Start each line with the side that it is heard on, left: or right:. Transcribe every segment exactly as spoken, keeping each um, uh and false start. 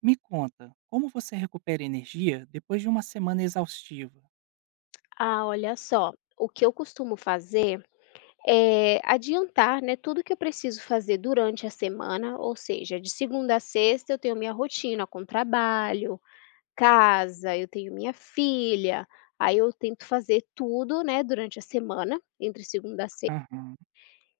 right: Me conta, como você recupera energia depois de uma semana exaustiva?
left: Ah, olha só, o que eu costumo fazer é adiantar, né, tudo que eu preciso fazer durante a semana, ou seja, de segunda a sexta eu tenho minha rotina com trabalho, casa, eu tenho minha filha, aí eu tento fazer tudo, né, durante a semana, entre segunda a sexta.
right: Aham,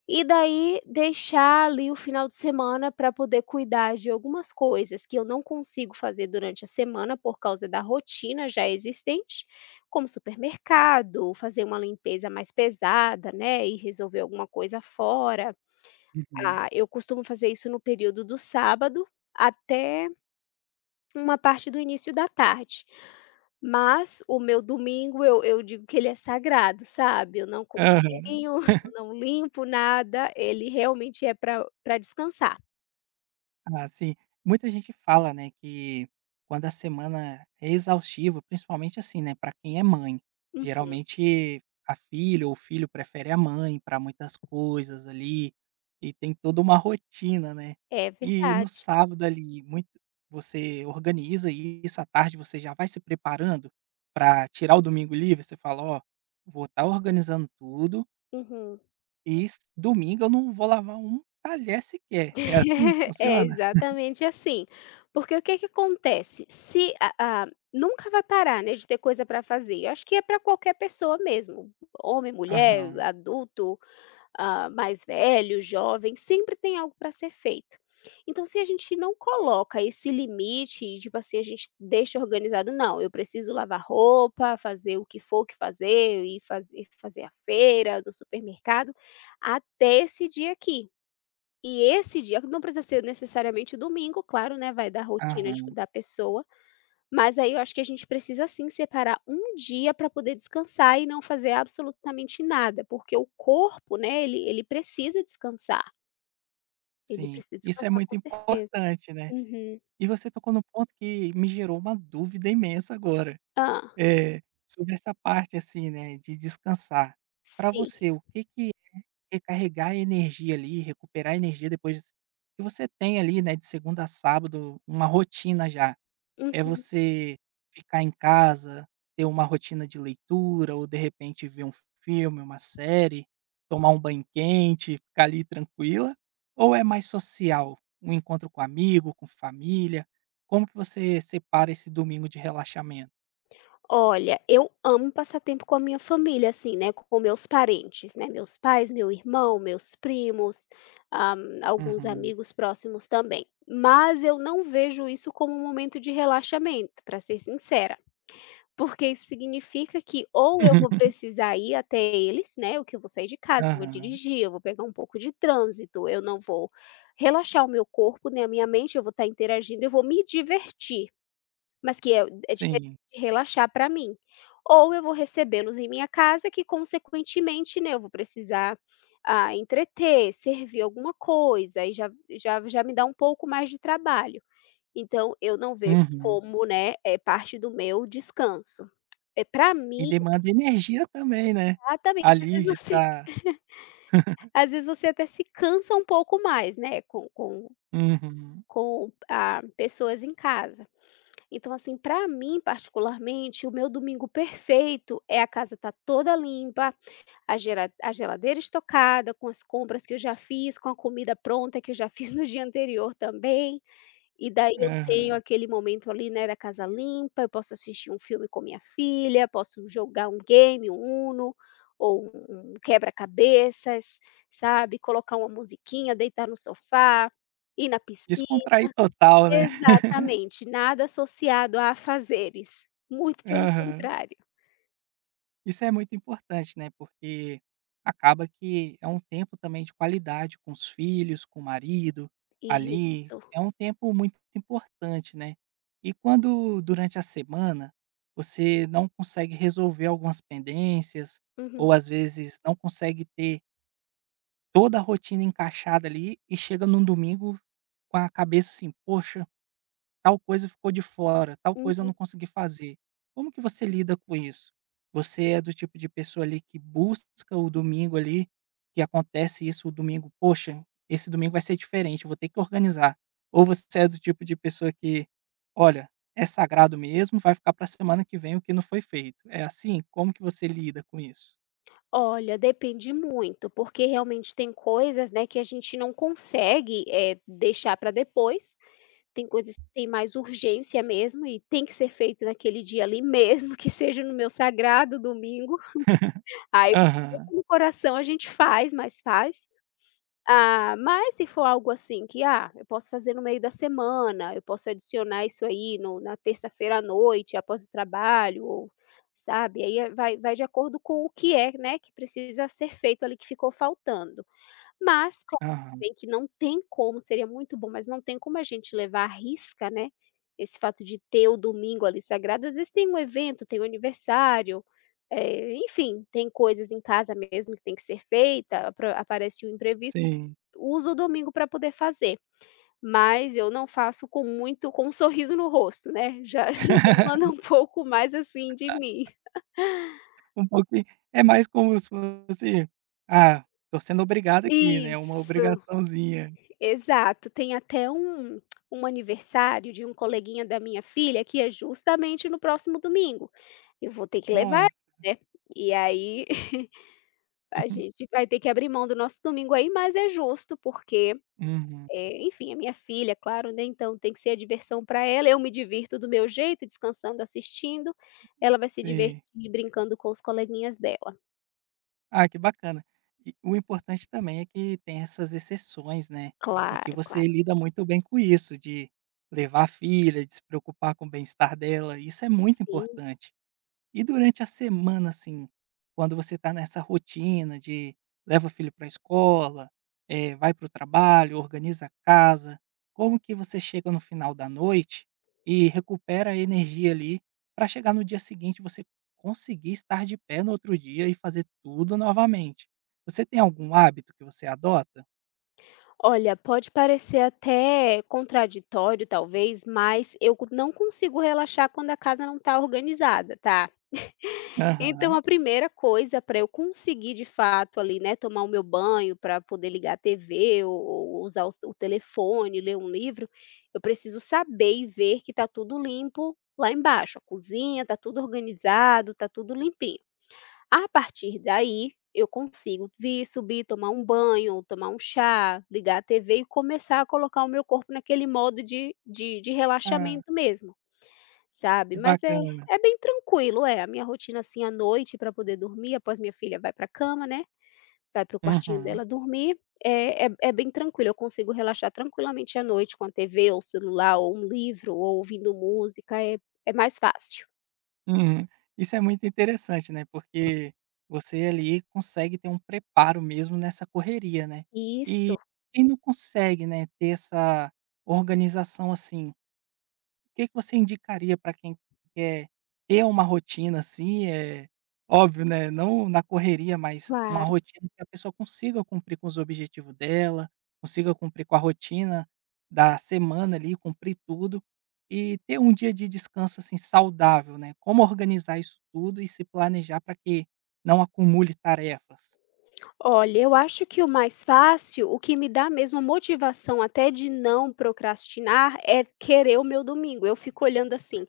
left: E daí deixar ali o final de semana para poder cuidar de algumas coisas que eu não consigo fazer durante a semana por causa da rotina já existente, como supermercado, fazer uma limpeza mais pesada, né, e resolver alguma coisa fora.
right: uhum.
left: Ah, eu costumo fazer isso no período do sábado até uma parte do início da tarde. Mas o meu domingo eu eu digo que ele é sagrado, sabe, eu não
right: Aham.
left: cozinho, eu não limpo nada, ele realmente é para para descansar.
right: Ah, sim. Muita gente fala, né, que quando a semana é exaustiva, principalmente assim, né, para quem é mãe,
left: Uhum.
right: geralmente a filha ou o filho prefere a mãe para muitas coisas ali e tem toda uma rotina, né?
left: É
right: E no
left: verdade.
right: sábado ali, muito você organiza isso à tarde, você já vai se preparando para tirar o domingo livre, você fala, ó, vou estar organizando tudo
left: Uhum.
right: e s- domingo eu não vou lavar um talher sequer. É assim que
left: É
right: funciona?
left: exatamente assim. Porque o que que acontece, se a a nunca vai parar, né, de ter coisa para fazer, eu acho que é para qualquer pessoa mesmo, homem, mulher,
right: Aham.
left: adulto. Ah, mais velho, jovem, sempre tem algo para ser feito. Então, se a gente não coloca esse limite, tipo assim, a gente deixa organizado, não, eu preciso lavar roupa, fazer o que for que fazer, e fazer, fazer a feira do supermercado, até esse dia aqui. E esse dia, não precisa ser necessariamente o domingo, claro, né? Vai da rotina de-
right: Aham,
left: da pessoa, mas aí eu acho que a gente precisa sim separar um dia para poder descansar e não fazer absolutamente nada, porque o corpo, né, ele ele precisa descansar, ele
right: sim.
left: precisa
right: Isso é
left: descansar com
right: muito
left: certeza.
right: importante, né.
left: Uhum.
right: E você tocou no ponto que me gerou uma dúvida imensa agora,
left: Hã.
right: eh, sobre essa parte, assim, né, de descansar. Para
left: Sim.
right: você, o que que é recarregar a energia ali, recuperar a energia depois que você tem ali, né, de segunda a sábado, uma rotina já. É
left: Uhum.
right: você ficar em casa, ter uma rotina de leitura ou de repente ver um filme, uma série, tomar um banho quente, ficar ali tranquila? Ou é mais social, um encontro com amigo, com família? Como que você separa esse domingo de relaxamento?
left: Olha, eu amo passar tempo com a minha família, assim, né, com meus parentes, né, meus pais, meu irmão, meus primos, ah, alguns
right: Uhum.
left: amigos próximos também. Mas eu não vejo isso como um momento de relaxamento, para ser sincera. Porque isso significa que ou eu vou precisar ir até eles, né, o que eu vou sair de casa, eu vou
right: Aham.
left: dirigir, eu vou pegar um pouco de trânsito, eu não vou relaxar o meu corpo, nem a minha mente, eu vou estar interagindo, eu vou me divertir, mas que é é diferente
right: Sim.
left: de relaxar para mim. Ou eu vou recebê-los em minha casa que consequentemente, né, eu vou precisar, ah, entreter, servir alguma coisa, e já já já me dá um pouco mais de trabalho. Então eu não vejo
right: Uhum.
left: como, né, é parte do meu descanso. É para
right: E
left: mim.
right: demanda energia também, né,
left: Exatamente, às
right: ali de
left: vezes você
right: estar.
left: às vezes você até se cansa um pouco mais, né, com com
right: Uhum.
left: com, ah, pessoas em casa. Então assim, para mim particularmente, o meu domingo perfeito é a casa tá toda limpa, a gera a geladeira estocada, com as compras que eu já fiz, com a comida pronta que eu já fiz no dia anterior também. E daí eu tenho
right: Aham.
left: aquele momento ali, né, da casa limpa, eu posso assistir um filme com minha filha, posso jogar um game, um Uno, ou um um quebra-cabeças, sabe, colocar uma musiquinha, deitar no sofá, ir na piscina.
right: Descontrair total, né?
left: Exatamente, nada associado a afazeres, muito pelo
right: Aham.
left: contrário.
right: Isso é muito importante, né, porque acaba que é um tempo também de qualidade com os filhos, com o marido, ali,
left: Isso.
right: é um tempo muito importante, né. E quando durante a semana você não consegue resolver algumas pendências,
left: Uhum,
right: ou às vezes não consegue ter toda a rotina encaixada ali e chega num domingo com a cabeça assim: "Poxa, tal coisa ficou de fora, tal coisa eu
left: uhum.
right: não consegui fazer. Como que você lida com isso? Você é do tipo de pessoa ali que busca o domingo ali, que acontece isso o domingo, poxa, esse domingo vai ser diferente, eu vou ter que organizar. Ou você é do tipo de pessoa que, olha, é sagrado mesmo, vai ficar para a semana que vem o que não foi feito. É assim? Como que você lida com isso?"
left: Olha, depende muito, porque realmente tem coisas, né, que a gente não consegue, eh, deixar para depois. Tem coisas que têm mais urgência mesmo e tem que ser feito naquele dia ali mesmo, que seja no meu sagrado domingo, aí
right: Aham,
left: no coração a gente faz, mas faz. Ah, mas se for algo assim que, ah, eu posso fazer no meio da semana, eu posso adicionar isso aí no na terça-feira à noite, após o trabalho ou sabe, aí é- vai, vai de acordo com o que é, né, que precisa ser feito ali, que ficou faltando. Mas, claro,
right: aham,
left: bem que não tem como, seria muito bom, mas não tem como a gente levar à risca, né, esse fato de ter o domingo ali sagrado. Às vezes tem um evento, tem um aniversário, eh, enfim, tem coisas em casa mesmo que tem que ser feita, apro aparece o imprevisto,
right: sim.
left: usa o domingo para poder fazer. Mas eu não faço com muito com um sorriso no rosto, né, já já demanda um pouco mais, assim, de mim.
right: Um pouquinho é mais como se fosse: "Ah, tô sendo obrigado aqui, né, uma
left: Isso.
right: obrigaçãozinha".
left: Exato, tem até um um aniversário de um coleguinha da minha filha que é justamente no próximo domingo. Eu vou ter que levar
right: Nossa.
left: ela, né, e aí a gente vai ter que abrir mão do nosso domingo aí, mas é justo porque,
right: Uhum,
left: eh, enfim, é minha filha, claro, né, então tem que ser a diversão para ela, eu me divirto do meu jeito, descansando, assistindo, ela vai se divertir
right: sim.
left: brincando com os coleguinhas dela.
right: Ah, que bacana. E o importante também é que tem essas exceções, né, e que
left: Claro,
right: você
left: claro.
right: lida muito bem com isso, de levar a filha, de se preocupar com o bem-estar dela, isso é muito importante. E durante a semana, assim, quando você está nessa rotina de leva o filho para a escola, eh, vai para o trabalho, organiza a casa, como que você chega no final da noite e recupera a energia ali para chegar no dia seguinte você conseguir estar de pé no outro dia e fazer tudo novamente. Você tem algum hábito que você adota?
left: Olha, pode parecer até contraditório, talvez, mas eu co- não consigo relaxar quando a casa não está organizada, tá? Então,
right: Aham.
left: a primeira coisa para eu conseguir de fato ali, né, tomar o meu banho, para poder ligar a T V ou, ou usar os- o, telefone, ler um livro, eu preciso saber e ver que está tudo limpo lá embaixo. A cozinha está tudo organizado, está tudo limpinho. A partir daí, eu consigo vir, subir, tomar um banho, tomar um chá, ligar a T V e começar a colocar o meu corpo naquele modo de de de
right: Ah,
left: relaxamento mesmo, sabe.
right: que
left: Mas é
right: bacana.
left: é bem tranquilo, é. A minha rotina, assim, à noite para poder dormir, após minha filha vai para a cama, né, vai para o quartinho
right: Uhum.
left: dela dormir, é é é bem tranquilo, eu consigo relaxar tranquilamente à noite com a T V ou celular ou um livro ou ouvindo música, é é mais fácil.
right: Uhum. Isso é muito interessante, né, porque você ali consegue ter um preparo mesmo nessa correria, né. E
left: Isso,
right: quem não consegue, né, ter essa organização assim que que você indicaria para quem quer ter uma rotina, assim, é óbvio, né, não na correria, mas uma
left: claro.
right: rotina que a pessoa consiga cumprir com os objetivo dela, consiga cumprir com a rotina da semana ali, cumprir tudo e ter um dia de descanso, assim, saudável, né. Como organizar isso tudo e se planejar para que não acumule tarefas?
left: Olha, eu acho que o mais fácil, o que me dá mesmo motivação até de não procrastinar, é querer o meu domingo. Eu fico olhando assim,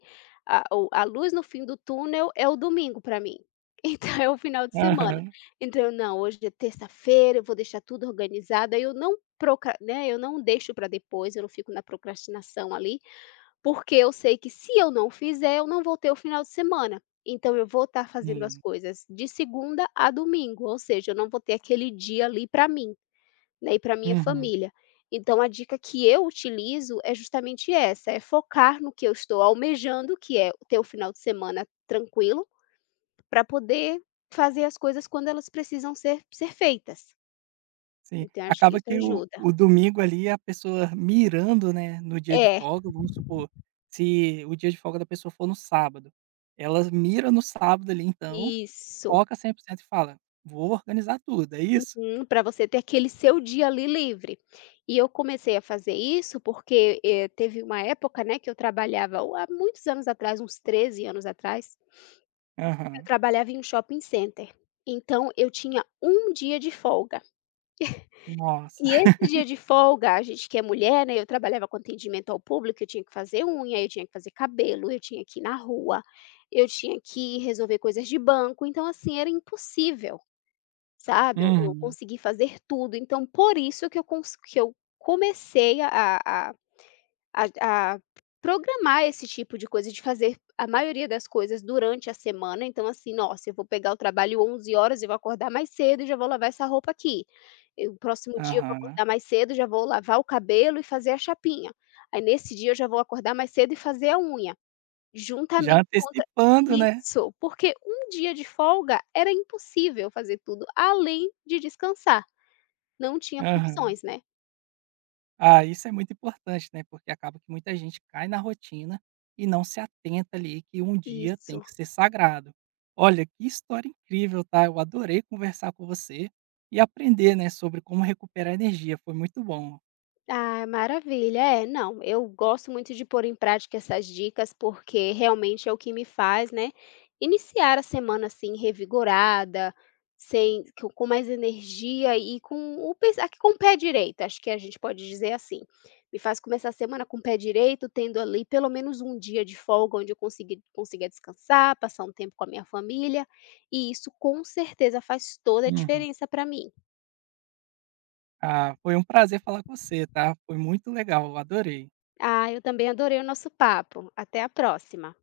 left: a, o- a luz no fim do túnel é o domingo para mim. Então é o final de semana.
right: Aham.
left: Então, eu, não, hoje é terça-feira, eu vou deixar tudo organizado. Aí eu não procra, né? Eu não deixo para depois, eu não fico na procrastinação ali porque eu sei que se eu não fizer, eu não vou ter o final de semana. Então eu vou estar fazendo as
right: Sim.
left: coisas de segunda a domingo, ou seja, eu não vou ter aquele dia ali para mim, né, e para minha
right: Uhum.
left: família. Então a dica que eu utilizo é justamente essa, é focar no que eu estou almejando, que é ter o final de semana tranquilo, para poder fazer as coisas quando elas precisam ser ser feitas.
right: Sim,
left: Então acho que
right: acaba
left: isso
right: que o
left: ajuda.
right: o domingo ali a pessoa mirando, né, no dia de
left: É,
right: folga, vamos supor, se o dia de folga da pessoa for no sábado, ela mira no sábado ali então,
left: isso.
right: foca cem por cento e fala: "Vou organizar tudo", é isso?
left: Hum, pra você ter aquele seu dia ali livre. E eu comecei a fazer isso porque, eh, teve uma época, né, que eu trabalhava o há muitos anos atrás, uns treze anos atrás, eu
right: Aham.
left: trabalhava em um shopping center. Então eu tinha um dia de folga.
right: Nossa.
left: E esse dia de folga, a gente que é mulher, né, eu trabalhava com atendimento ao público, eu tinha que fazer unha, eu tinha que fazer cabelo, eu tinha que ir na rua, eu tinha que resolver coisas de banco, então assim, era impossível. Sabe, eu eu
right: Uhum.
left: consegui fazer tudo, então por isso que eu cons que eu comecei a a a a programar esse tipo de coisa, de fazer a maioria das coisas durante a semana, então assim: "Nossa, eu vou pegar o trabalho onze horas, eu vou acordar mais cedo e já vou lavar essa roupa aqui. E o próximo dia eu vou
right: Aham.
left: acordar mais cedo, já vou lavar o cabelo e fazer a chapinha. Aí nesse dia eu já vou acordar mais cedo e fazer a unha".
right: Já
left: Juntamente contra
right: antecipando, né?
left: isso, porque um dia de folga era impossível fazer tudo, além de descansar, não tinha
right: Aham.
left: condições, né.
right: Ah, isso é muito importante, né, porque acaba que muita gente cai na rotina e não se atenta ali que um dia tem
left: Isso.
right: que ser sagrado. Olha, que história incrível, tá? Eu adorei conversar com você e aprender, né, sobre como recuperar energia. Foi muito bom.
left: Ah, maravilha. É, não, eu gosto muito de pôr em prática essas dicas, porque realmente é o que me faz, né, iniciar a semana assim revigorada, sem com com mais energia e com o pes- ah, com o pé direito, acho que a gente pode dizer assim. Me faz começar a semana com o pé direito, tendo ali pelo menos um dia de folga onde eu consegui, consiga descansar, passar um tempo com a minha família, e isso com certeza faz toda a
right: Uhum.
left: diferença para mim.
right: Ah, foi um prazer falar com você, tá? Foi muito legal, eu adorei.
left: Ah, eu também adorei o nosso papo. Até a próxima.